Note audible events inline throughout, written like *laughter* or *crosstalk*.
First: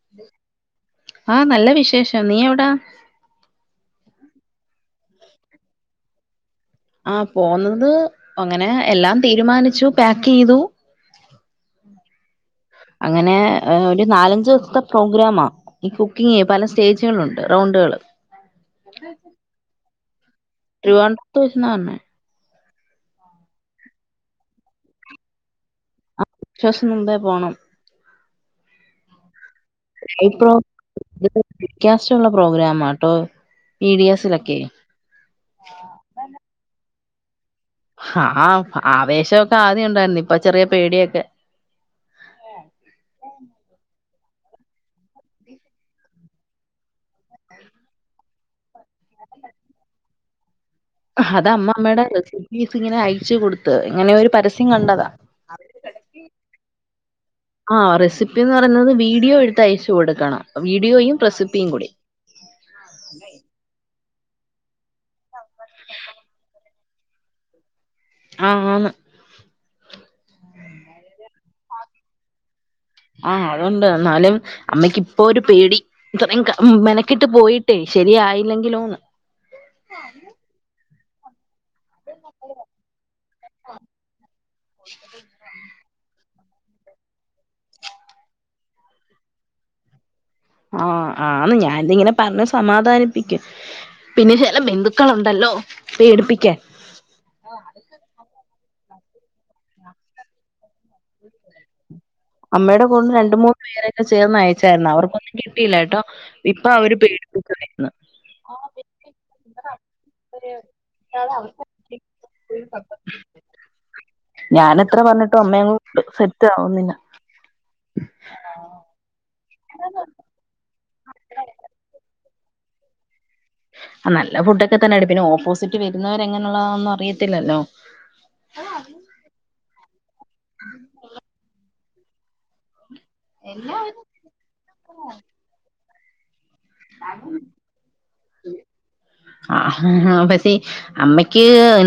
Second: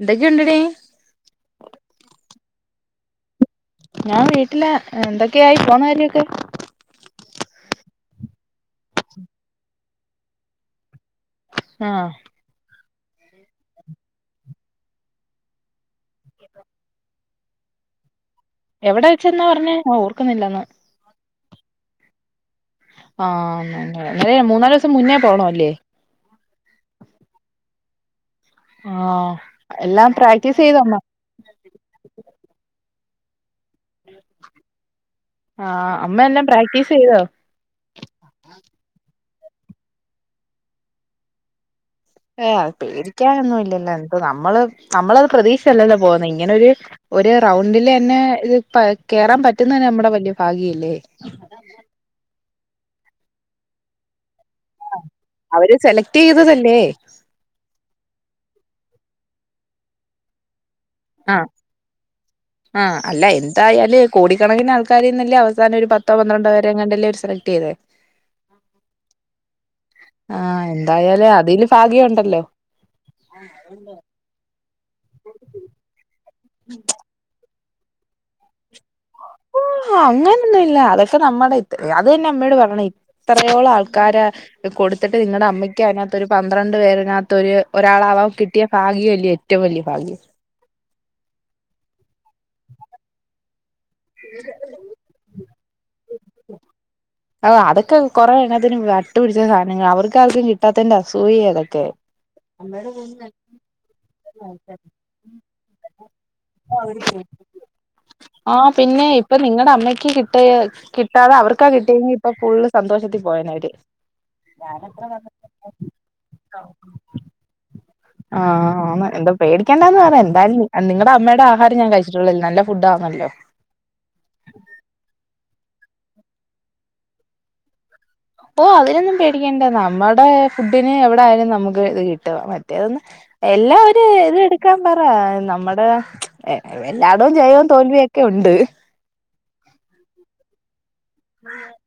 എന്തൊക്കെയുണ്ടടി ആഹ് നല്ല വിശേഷം നീ എവിടാ ഞാൻ വീട്ടിലാ എന്തൊക്കെയായി പോണ കാര്യൊക്കെ ആ പോന്നത് അങ്ങനെ എല്ലാം തീരുമാനിച്ചു പാക്ക് ചെയ്തു ആഹ് അങ്ങനെ ഒരു നാലഞ്ച് ദിവസത്തെ പ്രോഗ്രാമാ ഈ കുക്കിംഗ് പല സ്റ്റേജുകളുണ്ട് റൗണ്ടുകള് എവിടെ വെച്ചെന്നാ പറഞ്ഞേ ഞാൻ ഓർക്കുന്നില്ലന്ന് ട്രിവാൻഡ്രത്ത് വെച്ച്ന്നാ പറഞ്ഞേ ആഹ് അങ്ങനെ മൂന്നാല് ദിവസം മുന്നേ പോണല്ലേ ച്ചോസം മുമ്പേ പോണം ആഹ് എല്ലാം പ്രാക്ടീസ് *unintelligible* ചെയ്തോ അമ്മ പ്രോഗ്രാമാ ട്ടോ വീഡിയോസിലൊക്കെ ആഹ് അമ്മ എല്ലാം പ്രാക്ടീസ് ചെയ്തോ ആഹ് ആവേശൊക്കെ ആദ്യം ഉണ്ടായിരുന്നു ഇപ്പൊ ചെറിയ പേടിയൊക്കെ ഏഹ് പേടിക്കാനൊന്നും ഇല്ലല്ലോ എന്ത് നമ്മള് നമ്മളത് പ്രതീക്ഷിച്ചല്ലല്ലോ പോക്ന്ന ഇങ്ങനൊരു ഒരു റൗണ്ടില് തന്നെ ഇത് കേറാൻ പറ്റുന്ന നമ്മുടെ വലിയ ഭാഗ്യല്ലേ അത് അമ്മ അമ്മയുടെ റെസിപ്പീസ് ഇങ്ങനെ അയച്ച് കൊടുത്ത് ഇങ്ങനെ ഒരു പര സ്യം കണ്ടതാ അവര് സെലക്ട് ചെയ്തതല്ലേ ആഹ് റെസിപ്പിന്ന് പറയുന്നത് വീഡിയോ എടുത്ത് അയച്ചു കൊടുക്കണം വീഡിയോയും ആഹ് റെസിപ്പിയും കൂടി. ആഹ് അല്ല എന്തായാലും കോടിക്കണക്കിന് ആൾക്കാരിൽന്നല്ലേ അവസാനം ഒര് പത്ത്. ത്തോ പന്ത്രണ്ടൊ വേരെങ്ങാണ്ടല്ലേ അവർ സെലക്ട് ചെയ്തെ ആഹ് ആന്ന് ആഹ് എന്തായാലും അതില് ഫാഗ്യം ഉണ്ടല്ലോ ആഹ് അതൊണ്ട് എന്നാലും അമ്മയ്ക്ക് ഇപ്പോ ഒരു പേടി *unintelligible* ക്കിട്ട് പോയിട്ടേ ശരിയായില്ലെങ്കിലൊന്ന്. ഓഹ് അങ്ങനൊന്നും ഇല്ല അതൊക്കെ നമ്മുടെ ഏ അത് തന്നെ അമ്മയോട് പറയണ് ഇത്രയോളം ആൾക്കാര കൊടുത്തിട്ട് നിങ്ങടെ അമ്മയ്ക്ക് അതിനകത്തൊരു പന്ത്രണ്ട് പേര്നകത്ത് ഒരു ഒരാളാവാൻ കിട്ടിയ ഫാഗ്യല്ലേ ഏറ്റവും വലിയ ഫാഗ്യം ആഹ് ആ ഞാനിതിങ്ങനെ പറഞ്ഞ് സമാധാനിപ്പിക്കും പിന്നെ ചെല ബന്ധുക്കളുണ്ടല്ലോ പേടിപ്പിക്കാൻ അഹ് അതൊക്കെ കൊറെ എണ്ണത്തിന് വട്ടു പിടിച്ച സാധനങ്ങളാ അവർക്ക് ആർക്കും കിട്ടാത്തേന്റെ അസൂയേ അതൊക്കെ അമ്മയുടെ ഫോണിന്നു രണ്ട് മൂന്ന് പേരൊക്കെ ചേർന്ന് അയച്ചായിരുന്നു അവർക്കൊന്നും കിട്ടിയില്ല ട്ടൊ ഇപ്പൊ അവര് പെട് *unintelligible* ആ പിന്നെ ഇപ്പ നിങ്ങടെ അമ്മയ്ക്ക് കിട്ടിയ കിട്ടാതെ അവർക്കാ കിട്ടിയെ ഇപ്പ ഫുള്ള് സന്തോഷത്തിൽ പോയേനെ അവര് ഞാൻ എത്ര പറഞ്ഞിട്ടും അമ്മയങ്ങ് സെറ്റ് ആവുന്നില്ല *unintelligible* ആഹ് ആ എന്താ പേടിക്കേണ്ടാന്ന് പറയാ എന്തായാലും നിങ്ങടെ അമ്മടെ ആഹാരം ഞാൻ കഴിച്ചിട്ടുള്ളല്ലേ നല്ല ഫുഡ് ആണല്ലോ ആ നല്ല ഫുഡ് ഒക്കെ തന്നെയ പിന്നെ ഓപ്പോസിറ്റ് വരുന്നവരെ എങ്ങനെയുള്ളതാന്നും അറിയത്തില്ലല്ലോ ഓഹ് അതിനൊന്നും പേടിക്കണ്ട നമ്മടെ ഫുഡിന് എവിടായാലും നമുക്ക് ഇത് കിട്ട മറ്റേതെന്ന് എല്ലാ ഒരു ഇതിൽ എടുക്കാൻ പറയാ നമ്മടെ. ഏ എല്ലാടോം ജയവും തോൽവിയൊക്കെ ഉണ്ട് ആഹ് *unintelligible* അമ്മയ്ക്ക്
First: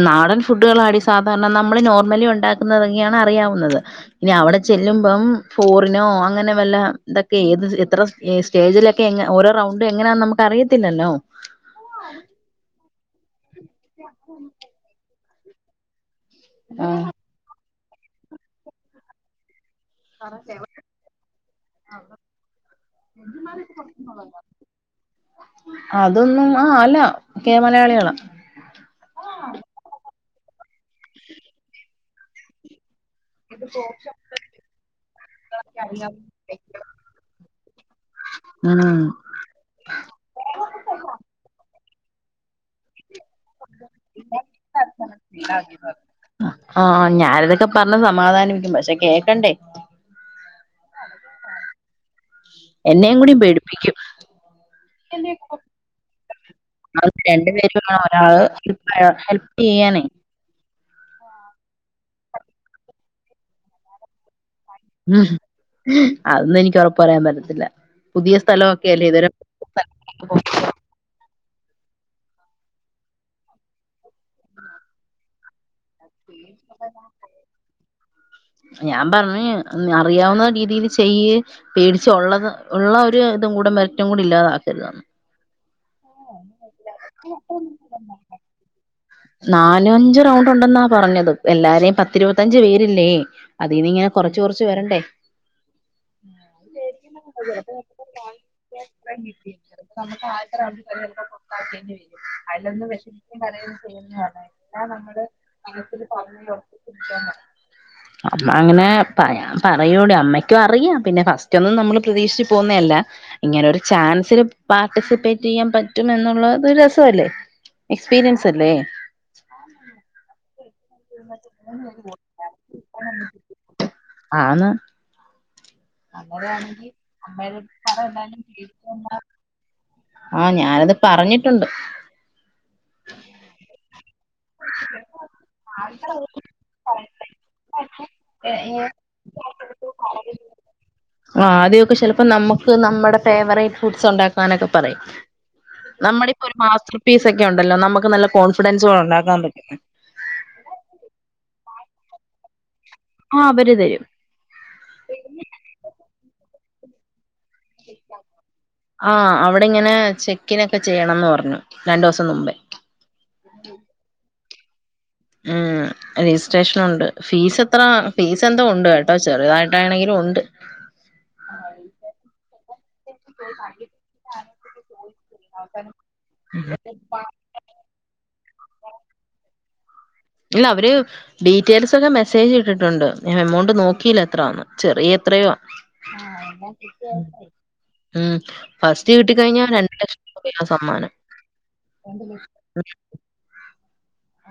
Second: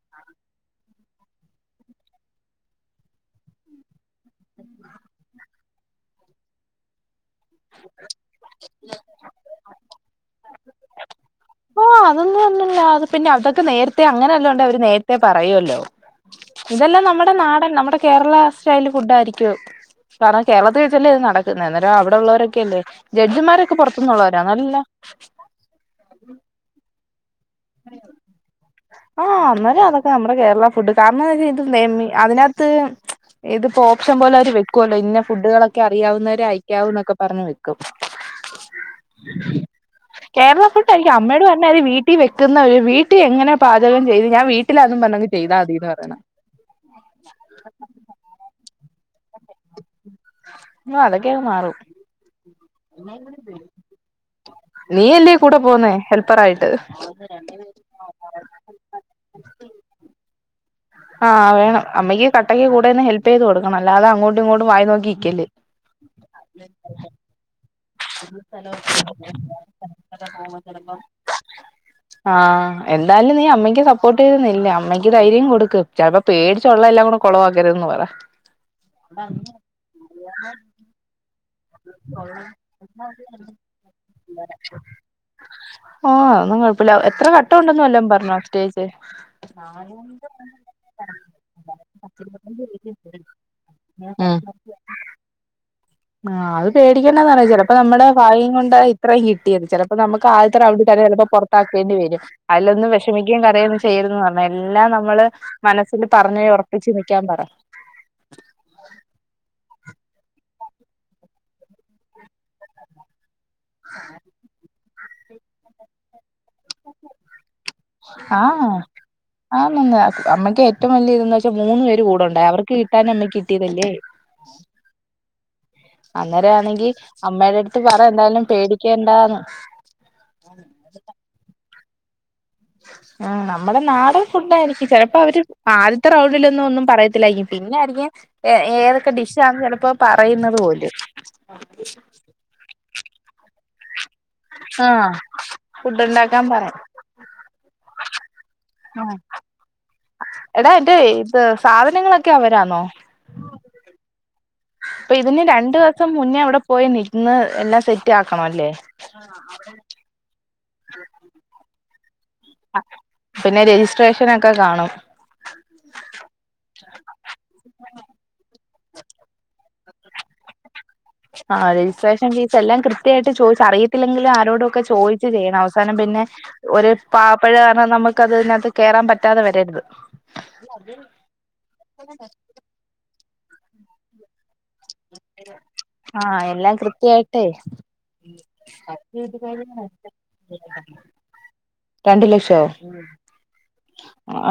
നാടൻ ഫുഡുകളാടി സാധാരണ നമ്മള് നോർമലി ഉണ്ടാക്കുന്നതൊക്കെയാണ് അറിയാവുന്നത് ഇനി അവിടെ ചെല്ലുമ്പം ഫോറിനോ അങ്ങനെ വല്ല ഇതൊക്കെ ഏത് എത്ര സ്റ്റേജിലക്കെ ഓരോ റൌണ്ടും എങ്ങനാന്ന് നമുക്ക് അറിയത്തില്ലല്ലോ. ഓ അതൊന്നും ഒന്നുമല്ല അത് പിന്നെ അതൊക്കെ നേരത്തെ അങ്ങനെവല്ലോണ്ടേ അവര് നേരത്തെ പറയോല്ലോ ഇതെല്ലാം ആഹ് നമ്മടെ നാടൻ നമ്മുടെ കേരള സ്റ്റൈൽ ഫുഡായിരിക്കു അത് കാരണം കേർളത്തി വെച്ചല്ലേ അത് നടക്കുന്നത് അന്നേരം അവിടെ ഉള്ളവരൊക്കെല്ലേ ജഡ്ജിമാരൊക്കെ പുറത്തുന്നുള്ളവരാനൊ അല്ലാലോ? അതൊന്നും ആ അല്ല ക്കെ മലയാളികള ആഹ് അനേര അതൊക്കെ നമ്മുടെ കേരള ഫുഡ് കാരണം *unintelligible* *unintelligible* അതിനകത്ത് ഇതിപ്പോ ഓപ്ഷൻ പോലെ അവര് വെക്കുവല്ലോ ഇന്ന ഫുഡുകളൊക്കെ അറിയാവുന്നവര് അയക്കാവൂന്നൊക്കെ പറഞ്ഞ് വെക്കും *unintelligible* ആഹ് കേരള ഫുഡായിരിക്കും അമ്മയോട് പറഞ്ഞര് വീട്ടിൽ വെക്കുന്ന *unintelligible* വീ കുട്ടി എങ്ങനെ പാചക ചെയ്ത് ഞാൻ വീട്ടിലതും പറഞങ് ചെയ്താൽ മതീ പറയണം ആഹ് ഞാനിതൊക്കെ പറഞ്ഞു സമാധാനിപ്പിക്കും പക്ഷെ കേക്കണ്ടേ ന അതൊക്കെ അങ്ങ് മാറും എന്നേം കൂടി പേടിപ്പിക്കും നീയല്ലേ കൂടെ പോന്നേ ഹെൽപ്പറായിട്ട് അ രണ്ടു പേരും *unintelligible* പ്പഴോ ഹെൽപ്പ്യ്യനെ ആഹ് വേണം അമ്മയ്ക്ക് കട്ടയ്ക്ക് കൂടെ നിന്ന് ഹെല്പ് ചെയ്ത് കൊടുക്കണം അല്ലാതെ അങ്ങോട് ട്ടും ഇങ്ങോട്ടും വായി ഉം നോക്കിക്കല്ലേ അതൊന്നും *unintelligible* *unintelligible* സ്ഥലമൊക്കെയല്ലേ സ്ഥലൊക്കെ ഇതുവരെ പോകുമ്പോ ചെലപ്പോ ആഹ് എന്തായാലും നീ അമ്മയ്ക്ക് സപ്പോർട്ട് ചെയ്തു ന്നില്ല് അമ്മയ്ക്ക് ധൈര്യം കൊടുക്ക് ചിലപ്പോ പേടിച്ചു ഉള്ള എല്ലാം കൂടെ കുളവാക്കരുതന്ന് പറ ഞാൻ പറഞ്ഞ് അറിയാവുന്ന രീതിയിൽ ചെയ്യ്. പേടിച്ച ഉള്ളത് ഉള്ള ഒരു ഇതും കൂടെ മെറിറ്റും കൂടെ ഇല്ലാതാക്കരുതന്ന് ഓ ഒന്നും കുഴപ്പില്ല എത്ര കഘട്ടം ഉണ്ടന്ന വല്ല പറഞ്ഞോ സ്റ്റേജ് നാല അഞ്ച റൗണ്ട് ഉണ്ടെന്നാ പറഞ്ഞത് എല്ലാരേും പത്തിരുപത്തഞ്ച് പേരില്ലേ അതിനി ഇങ്ങനെ കൊറച്ച് കുറച്ച് വരണ്ടേ ആ അത് പേടിക്കണ്ടാ പറ ചിലപ്പോ നമ്മുടെ ഭാഗ്യം കൊണ്ട് ആ ഇത്രയും കിട്ടിയത് ചെ- അപ്പൊ നമുക്ക് ആദ്യത്തെ റവുണ്ടിൽ തന്നെ ചെലപ്പോ പൊറത്താക്കേണ്ടി വരും അതിനൊന്നും വിഷമിക്കുകയും കരയു - ചെയ്യരുതെന്ന് പറഞ്ഞ് എല്ലാം നമ്മള് മനസ്സിൽ പറഞ്ഞഞ് ഒറപ്പിച്ച് നിക്കാൻ പറ അമ്മ അങ്ങനെ പറ പറയൂടെ അമ്മയ്ക്കും അറിയാം പിന്നെ ഫസ്റ്റ് ഒന്നും നമ്മള് പ്രതീക്ഷിച്ച് പോന്നയല്ല ഇങ്ങനെ ഒരു ചാൻസിൽ പാർട്ടിസിപ്പേറ്റ് ചെയ്യാൻ പറ്റും എന്നുള്ളത് രസല്ലേ എക്സ്പീരിയൻസ് സവല്ലേ അതൊന്നും അല്ല അമ്മക്കെ - ഏറ്റവും വലിയ ഇതന്ന് വെച്ചാൽ മൂന്നു പേര് കൂടെണ്ടായി അവർക്ക് കിട്ടാതെ നമ്മക്ക് കിട്ടിയതല്ലേ ആന്ന് അന്നേരയാണെങ്കി അമ്മയുടെ അടുത്ത് പറ എന്തായാലും പേടിക്കണ്ടാന്ന് ആഹ് ഞാനത് പറഞ്ഞിട്ടുണ്ട് ആ നമ്മുടെ നാട്- ഉണ്ടായിരിക്കും ചെലപ്പോ അവര് ആദ്യത്തെ റൗണ്ടിലൊന്നും ഒന്നും പറയത്തില്ലായിരിക്കും പിന്നെ അറിഞ്ഞേ - ഏ ഏതൊക്കെ ഡിഷ്യാണ് ചെലപ്പോ പറയുന്നത് പോലും അപ്പം നമുക്ക് നമ്മുടെ ഫേവറേറ്റ് ഫുഡ്സ് ഒണ്ടാക്കാം അങ്ങനൊക്കെ പറയും ഫുഡ് നമ്മുടെ ഉണ്ടാക്കാൻ ഇപ്പോഒരു പറയും മാസ്റ്റർ പീസ് ഒക്കെ ഉണ്ടല്ലോ നമുക്ക് നല്ല കോൺഫിഡൻസ് ആ ഒണ്ടാക്ക- *unintelligible* എടാ എന്റെ ഇത് സാധനങ്ങളൊക്കെ അവരാന്നോ ആഹ് അവര് തരും അപ്പൊ ഇതിന് രണ്ടു ദെവസം മുന്നേ അവിടെ പോയി നിന്ന് എല്ലാം സെറ്റ് ആക്കണല്ലേ ആ അവിടെ ഇങ്ങനെ ചെക്കിനൊക്കെ ചെയ്യണംന്ന് പറഞ്ഞു രണ്ടു ദെവസം മുമ്പേ ആഹ് പിന്നെ രജിസ്ട്രേഷനോക്കെ കാണും ഉം രജിസ്ട്രേഷനോണ്ട് ഫീസ് എത്ര ഫീസ് എന്തോ ഒണ്ട് കേട്ടോ ചെറുതായിട്ടാണെങ്കിലും ഒണ്ട് *inaudible* ആ രജിസ്ട്രേഷൻ ഫീസ് എല്ലാം കൃത്യമായിട്ട് ചോദിച്ച് അറിയത്തില്ലെങ്കിലും ആരോടും ഒക്കെ ചോദിച്ചു ചെയ്യണം അവസാനം പിന്നെ- ഉ *inaudible* പാകപ്പെഴ കാരണം നമുക്ക് അത്തിനകത്ത് കയറാൻ പറ്റാതെ വരരുത് ഇല്ല അവര് ഡീറ്റെയിൽസ് ഒക്കെ മെസ്സേജ് ഇട്ടിട്ടുണ്ട് ഞാൻ എമൗണ്ട് നോക്കിയില്ല എത്രയാന്ന് ചെറിയ എത്രയോയാ ആ എല്ലാം കൃത്യായിട്ടേ ഉം ഫസ്റ്റ് കിട്ടിക്കഴിഞ്ഞാൽ രരണ്ട് ലക്ഷം രൂപയാണ് സമ്മാനം രണ്ട് ലക്ഷ *unintelligible*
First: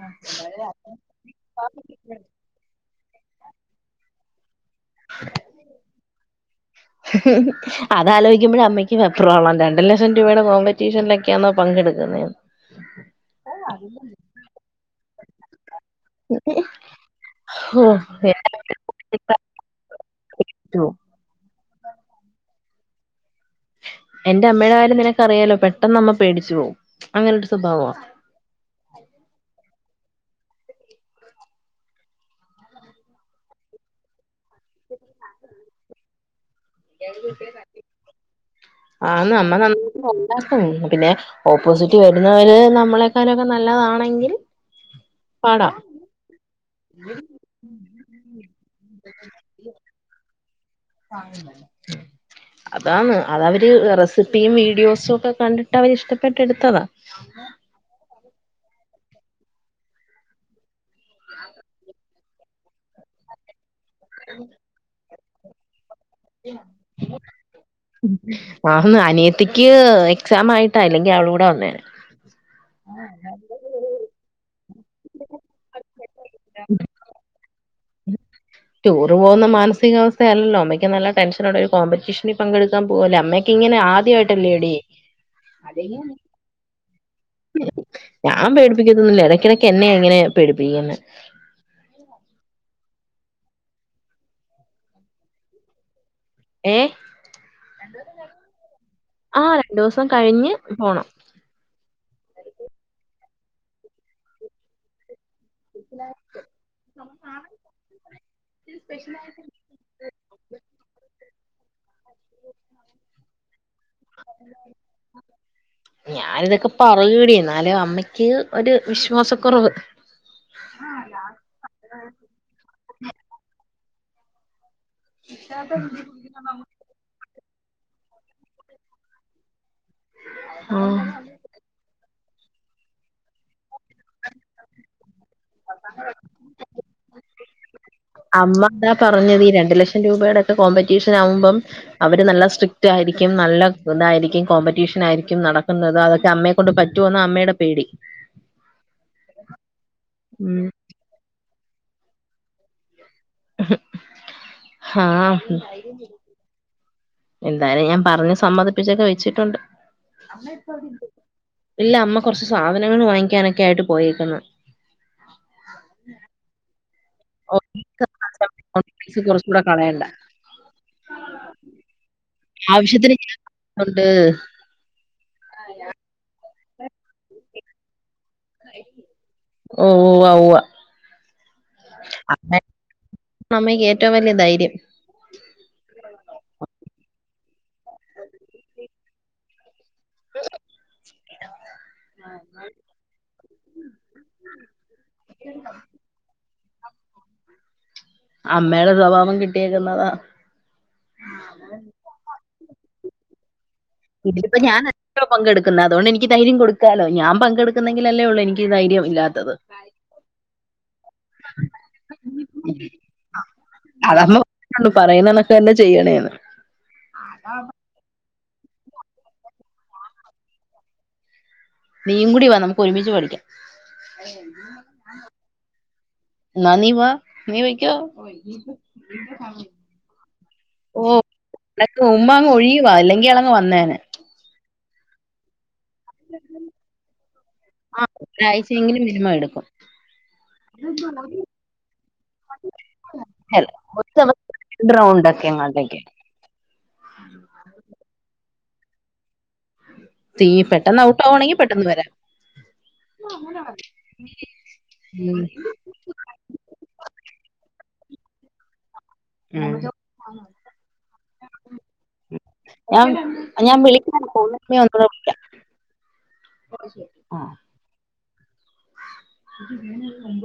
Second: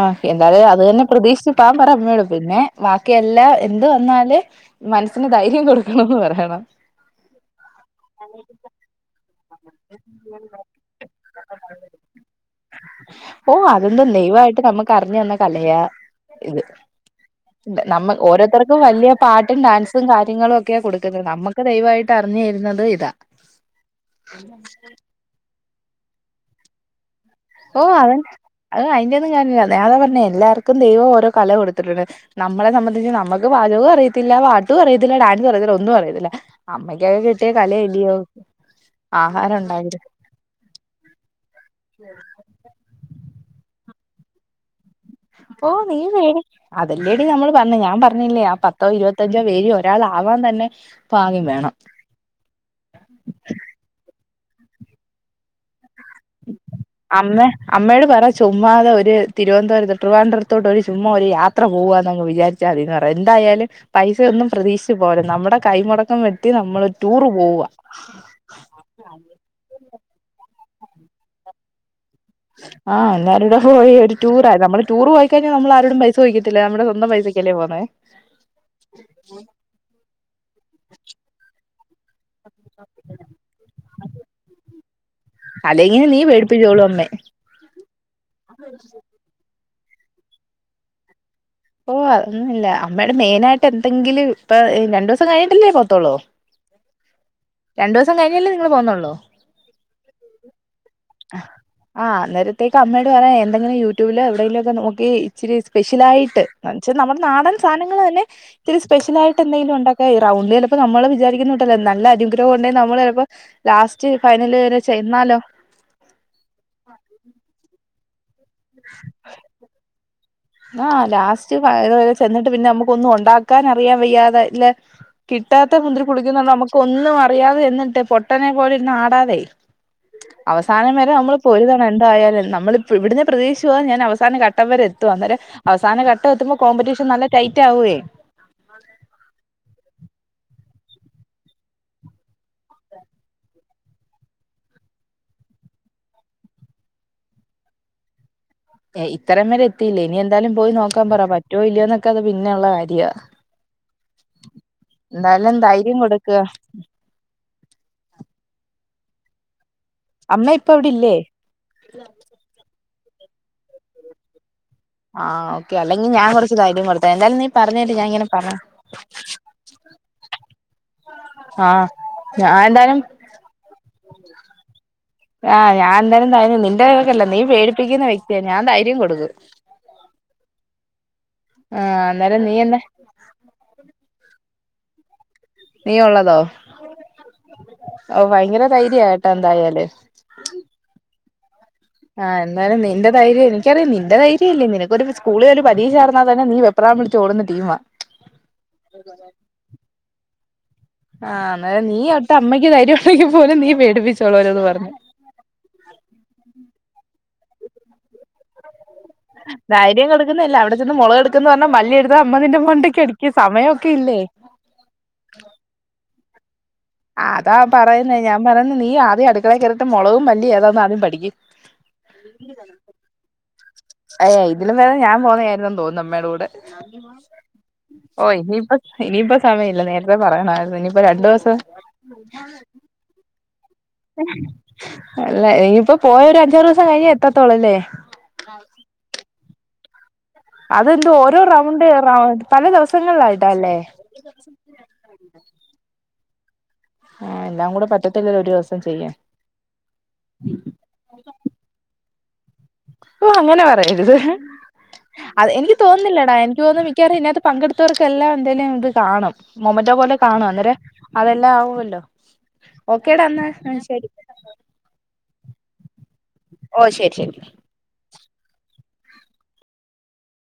ആകിയതാ അത് തന്നെ പ്രതീക്ഷിച്ച് പാൻ പറ അമ്മയോട് പിന്നെ ബാക്കിയെല്ലാം എന്ത് വന്നാല് - പിന്നെ ധൈര്യം കൊടുക്കണംന്ന് പറയണം അതലോചിക്കുമ്പോഴ അമ്മക്ക് വെപ്രാളം രണ്ട് ലക്ഷം രൂപയുടെ കോമ്പറ്റീഷനിലൊക്കെയാണൊ പങ്കെടുക്കുന്നെ ഓ അതൊന്നുമില്ലേ ദൈവമായിട്ട് നമുക്ക് അറിഞ്ഞ് തന്നെ - കലയാ ഇത് ഹോ നമ്മ പറ്റോ ഓരോരുത്തർക്കും വലിയ പാട്ട്- മും ഡാൻസും കാര്യങ്ങളും ഒക്കെയാണ് കൊടുക്കുന്നത് നമുക്ക് ദയവായിട്ട് അറിഞ്ഞു തരുന്നത് ഇതാ എന്റെ അമ്മയുടെ കാര്യം നിനക്ക അറിയാലോ പെട്ടെന്ന് അമ്മ പേടിച്ചു പോവും അങ്ങനെ- ഓഹ് അവൻ അതിന്റെ ഒന്നും കാര്യമില്ല ഞാനതാ പറഞ്ഞെ എല്ലാർക്കും ദൈവം ഓരോ കല കൊടുത്തിട്ടുണ്ട് നമ്മളെ സംബന്ധിച്ച് നമുക്ക് പാചകവും അറിയത്തില്ല പാട്ടും അറിയത്തില്ല ഡാൻസും അറിയത്തില്ല ഒന്നും അറിയത്തില്ല അമ്മയ്ക്കൊക്കെ കിട്ടിയ കലയല്ലിയോ ആന്ന് അമ്മ ആഹാരം ഉണ്ടായത് നന്നായിട്ട് പിന്നെ ഓപ്പോസിറ്റ് വരുന്നവര് നമ്മളെക്കാളിലുക്കെ നല്ലതാണെങ്കിൽ- പാടാ ഓഹ് നീ വേടി - അതെല്ലേടി നമ്മള് പറഞ്ഞെ ഞാൻ പറഞ്ഞില്ലേ ആ പത്തോ ഇരുപ്പത്തി യഞ്ചോ പേരിൽ ഒരാൾ ആവൻ തന്നെ ആ ഭാഗ്യം വേണം *unintelligible* അതാണ് അതവര് റെസിപ്പിയും വീഡിയോസും ഒക്കെ കണ്ടിട്ട് അവര് ഇഷ്ടപ്പെട്ടെടുത്തതാ അമ്മേ അമ്മയോട് പറ ചുമ്മാതെ അവര് തിരുവനന്തപുരത്ത് ട്രിവാൻഡ്രത്തോട്ട് ഒരു ചുമ്മാ ഒരു യാത്ര- ത്ര പോവാന്നങ്ങ് വിചാരിച്ച മതിന്ന് പറയാ എന്തായാലും പൈസ ഒന്നും പ്രതീക്ഷിച്ച് പോകരുത് നമ്മുടെ കൈമുടക്കം വെട്ടി നമ്മൾ ടൂറ് പോവ ആന്ന് അനിയത്തിക്ക് എക്സാം ആയിട്ട അല്ലെങ്കിൽ അവളും കൂടെ വന്നേന് ആഹ് എല്ലാരുടെ പോയി ഒരു ടൂറാ നമ്മള് ടൂർ പോയി കഴിഞ്ഞാൽ നമ്മള് ആരോടും പൈ സ ചോദിക്കത്തില്ല നമ്മുടെ സ്വന്തം പൈസക്കല്ലേ പോന്നേ ടൂറ് പോകുന്ന മാനസികാവസ്ഥയല്ലല്ലോ അമ്മയ്ക്ക് നല്ല ടെൻഷൻ ഉണ്ട് ഒരു കോമ്പറ്റീഷൻ ഞ്ഞി പങ്കെടുക്കാൻ പോവല്ലേ അമ്മയെ കെ ഇങ്ങനെ ആദ്യയിട്ടല്ലേ ടീ അല്ലെങ്ങിലും നീ പേടിപ്പിച്ചോളും അമ്മെ ഞാൻ പേടിപ്പിക്കത്തൊന്നില്ല ഇടക്കിടക്ക് എന്നെ ഇങ്ങനെ പേടിപ്പിക്കുന്നെ ഓ അതൊന്നുംല്ല അമ്മയുടെ മെയിന ആയിട്ട് എന്തെങ്കിലും ഇപ്പൊ രണ്ടു ദിവസം കഴിഞ്ഞിട്ടില്ലേ പോത്തോളോ ഏ രണ്ടൂസം കയിഞ്ഞല്ലേ നിങ്ങൾ പോവുന്നൊള്ളു ആ രണ്ടൂസം കഴിഞ്ഞ് പോണം ആഹ് അന്നേരത്തേക്ക് അമ്മയോട് പറ എന്തെങ്കിലും യൂട്യൂബിലോ എവിടേലൊക്കെ നോക്കി ഇച്ചിരി സ്പെഷ്യലായിട്ട് എന്ന് വെച്ചാൽ നമ്മുടെ നാടൻ സാനങ്ങൾ തന്നെ ഇച്ചിരി സ്പെഷ്യലായി ട്ട് എന്തെങ്കിലും ഉണ്ടാക്കാ ഈ റൗണ്ട് ചെലപ്പോ നമ്മൾ വിചാരിക്കുന്ന കൂട്ടല്ല നല്ല അനുഗ്രഹം ഉണ്ടേ നമ്മള് ചെലപ്പോ ലാസ് സ്റ്റ് ഫൈനൽ വരെ ചെയ്യന്നാലോ ഞാനിതൊക്കെ പറയുവടി എന്നാലും അമ്മയ്ക്ക് ഒരു വിശ്വാസക്കുറവ് ആഹ് ലാസ്റ്റ് വരെ ചെന്നിട്ട് പിന്നെ നമ്മുക്ക് ഒന്നും ഉണ്ടാക്കാൻ അറിയാൻ വയ്യാതെ ല്ലേ കിട്ടാത്ത മുന്തിരി പുളിക്കുന്നരഞ്ഞാ നമ്മുക്ക് ഒന്നും അറിയാതെ ചെന്നിട്ട് പൊട്ടനെ പോലെ ഇരിന്ന് ആടാതെയ് അവസാനം ആഹ് വരെ നമ്മള് പൊരുതണ്ണം എന്തായാലും നമ്മള് പ്പൊ ഇവിട്ന്നേ പ്രതീക്ഷിച്ചുവാൻ ഞാൻ അവസാനം ഘട്ടം വരെ എത്തു അന്നേരം അവസാനം ഘട്ടം എത്തുമ്പം കോമ്പറ്റീഷൻ നല്ല ടൈറ്റ് ആവേയ് അമ്മ അതാ പറഞ്ഞത് ഈ രണ്ടു ലക്ഷം രൂപയുടെ ഒക്കെ കോമ്പറ്റീഷൻ ആകുമ്പം അവര് നല്ല സ്ട്രിക്ട് ആയിരിക്കും നല്ല ഇതായിരിക്കും കോമ്പറ്റീഷൻ ആയിരിക്കും നടക്കുന്നത് അതൊക്കെ അമ്മ കൊണ്ട് പറ്റോന്നാ അമ്മയുടെ പേടി ഇത്രം വരെ എത്തിയില്ലേ ഇനി എന്തായാലും ഉം പോയി നോക്കാൻ പറ പറ്റുവോ ഇല്ലയൊന്നൊക്കെ അത് പിന്നെയുള്ള കാര്യ ആഹ് എന്തായാലും ധൈര്യം കൊടുക്ക് എന്തായാലും ഞാൻ പറഞ്ഞ് സമ്മതിപ്പിച്ചൊക്കെ വെച്ചിട്ടുണ്ട് അമ്മ ഇപ്പം അവിടെ അവിടെ ഇല്ലേ ഇല്ല അമ്മ കുറച്ച് സാധനങ്ങൾ വാങ്ങിക്കാനൊക്കെ ആയിട്ട് പോയേക്ക്ന്ന് ആഹ് ഓക്കെ അല്ലെങ്കിൽ ഞാൻ കൊറച്ചു ധൈര്യം കൊടു എന്തായാലും നീ ഓ, പറഞ്ഞേട്ട് ഞാൻ ഇങ്ങനെ പറാ പൈസ കുറച്ചുകൂടെ കളയണ്ട ആഹ് ഞാൻ എന്തായാലും ന്നുണ്ട് ആഹ് ഞാൻ എന്തായാലും ധൈര്യ നിന്റെ കണക്കല്ല നീ പേടിപ്പിക്കുന്ന വ്യക്തിയ ഞാൻ ധൈര്യം കൊടുക്കും ഓ ഉവ്വാ ഉവ്വാ ആഹ് എന്താലും നീ എന്നെ അമ്മയ്ക്ക് ഏറ്റവും വലിയ ധൈര്യം നീ ഉള്ളതോ ഔ ഭയങ്കര ധൈര്യാ കേട്ടോ എന്തായാല് *unintelligible* ആഹ് എന്താലും നിന്റെ ധൈര്യം എനിക്കറിയ നിന്റെ ധൈര്യല്ലേ നിനക്ക് ഒരു സ്കൂളിൽ ഒരു പരീക്ഷ ആയിരുന്നാ തന്നെ നീ വെ പ്രാളം പിടിച്ച് ഓടുന്ന ടീമാ അമ്മയുടെ സ്വഭാവം കിട്ടിയേക്കുന്നതാ ആഹ് അന്നേരം നീ ഒട്ട് അമ്മയ്ക്ക് ധൈര്യം ഉണ്ടെങ്കിൽ പോലും നീ പേടിപ്പി ഇതിപ്പോ ഞാൻ അല്ലല്ലോ പങ്കെടുക്കുന്നത് അതൊണ്ട് എനിക്ക് ധൈര്യം കൊടുക്കാലോ ഞാൻ പങ്കെടുക്കുന്നെങ്കിൽ അല്ലേ ഒള്ളൂ എനി ക്ക് ധൈര്യം ഇല്ലാത്തത് ധൈര്യം കൊടുക്കുന്നല്ല അവിടെ ചെന്ന് മുളക് എടുക്കുന്ന് പറഞ്ഞാൽ മല്ലി എടുത്ത അമ്മ നിന്റെ മണ്ടക്ക് അടിക്കും സമയൊക്കെ ഇല്ലേ ണ്ട് പറയുന്നന്നൊക്കന്നെ ചെയ്യണേന്ന് അതാ പറയുന്നേ ഞാൻ പറയുന്ന് നീ ആദ്യം അടുക്കളേ കേറിട്ട് മുളകും മല്ലി ഏതാന്ന് ആദ്യം പഠിക്ക് നീയും കൂടി വാ നമുക്ക് ഒരുമിച്ച് പഠിക്ക അയ്യ ഇതിലും പേതം ഞാൻ പോന്നായിരുന്നു തോന്നുന്നു അമ്മേയുടെ കൂടെ എന്നാ നീ വാ നീ വയ്ക്കോ ഓ ഇനിയിപ്പം ഇനിയിപ്പോ സമയല്ല നേരത്തെ പറയണമായിരുന്നു ഇനിയിപ്പോ രണ്ടു ദിവസം അനക്ക് ഉം അങ് ഒഴിയുവാ അല്ലെങ്കി അവൻ വന്നേനെ അല്ല ഇനിയിപ്പോ പോയ ഒരു അഞ്ചാറ് ദിവസം കഴിഞ്ഞെ എത്തത്തോളൂ അല്ലേ ആഹ് ഒരാഴ്ചെങ്കിലും മിനിമം എടുക്കും അതെന്ത് ഓരോ റൗണ്ട് റൗ പല ദിവസങ്ങളിലായിട്ടാല്ലേ ഡ്രൗണ്ടോക്കെ എങ്ങാണ്ടൊക്കെ ആഹ് എല്ലാം കൂടെ പറ്റത്തില്ലല്ലോ ഒരു ദിവസം ചെയ്യാൻ തീ പെട്ടെന്ന് ഔട്ട് ആവാണെങ്കി പെട്ടെന്ന് വരാം ഓഹ് അങ്ങനെ പറയരുത് അത് എനിക്ക് തോന്ന ഒന്നില്ലടാ എനിക്ക് തോന്നും മിക്കാറും ഇതിനകത്ത് പങ്കെടുത്തവർക്ക് എല്ല എന്തായാലും ഇത് കാണും ഉം മൊമറ്റോ പോലെ കാണു അന്നേരം അതെല്ലാം ആവുമല്ലോ ഞാൻ ഓക്കേടാ ഞാൻ അന്ന ശരി വിളിക്കാം *unintelligible* ഓഹ് ശരി ശരി ആഹ്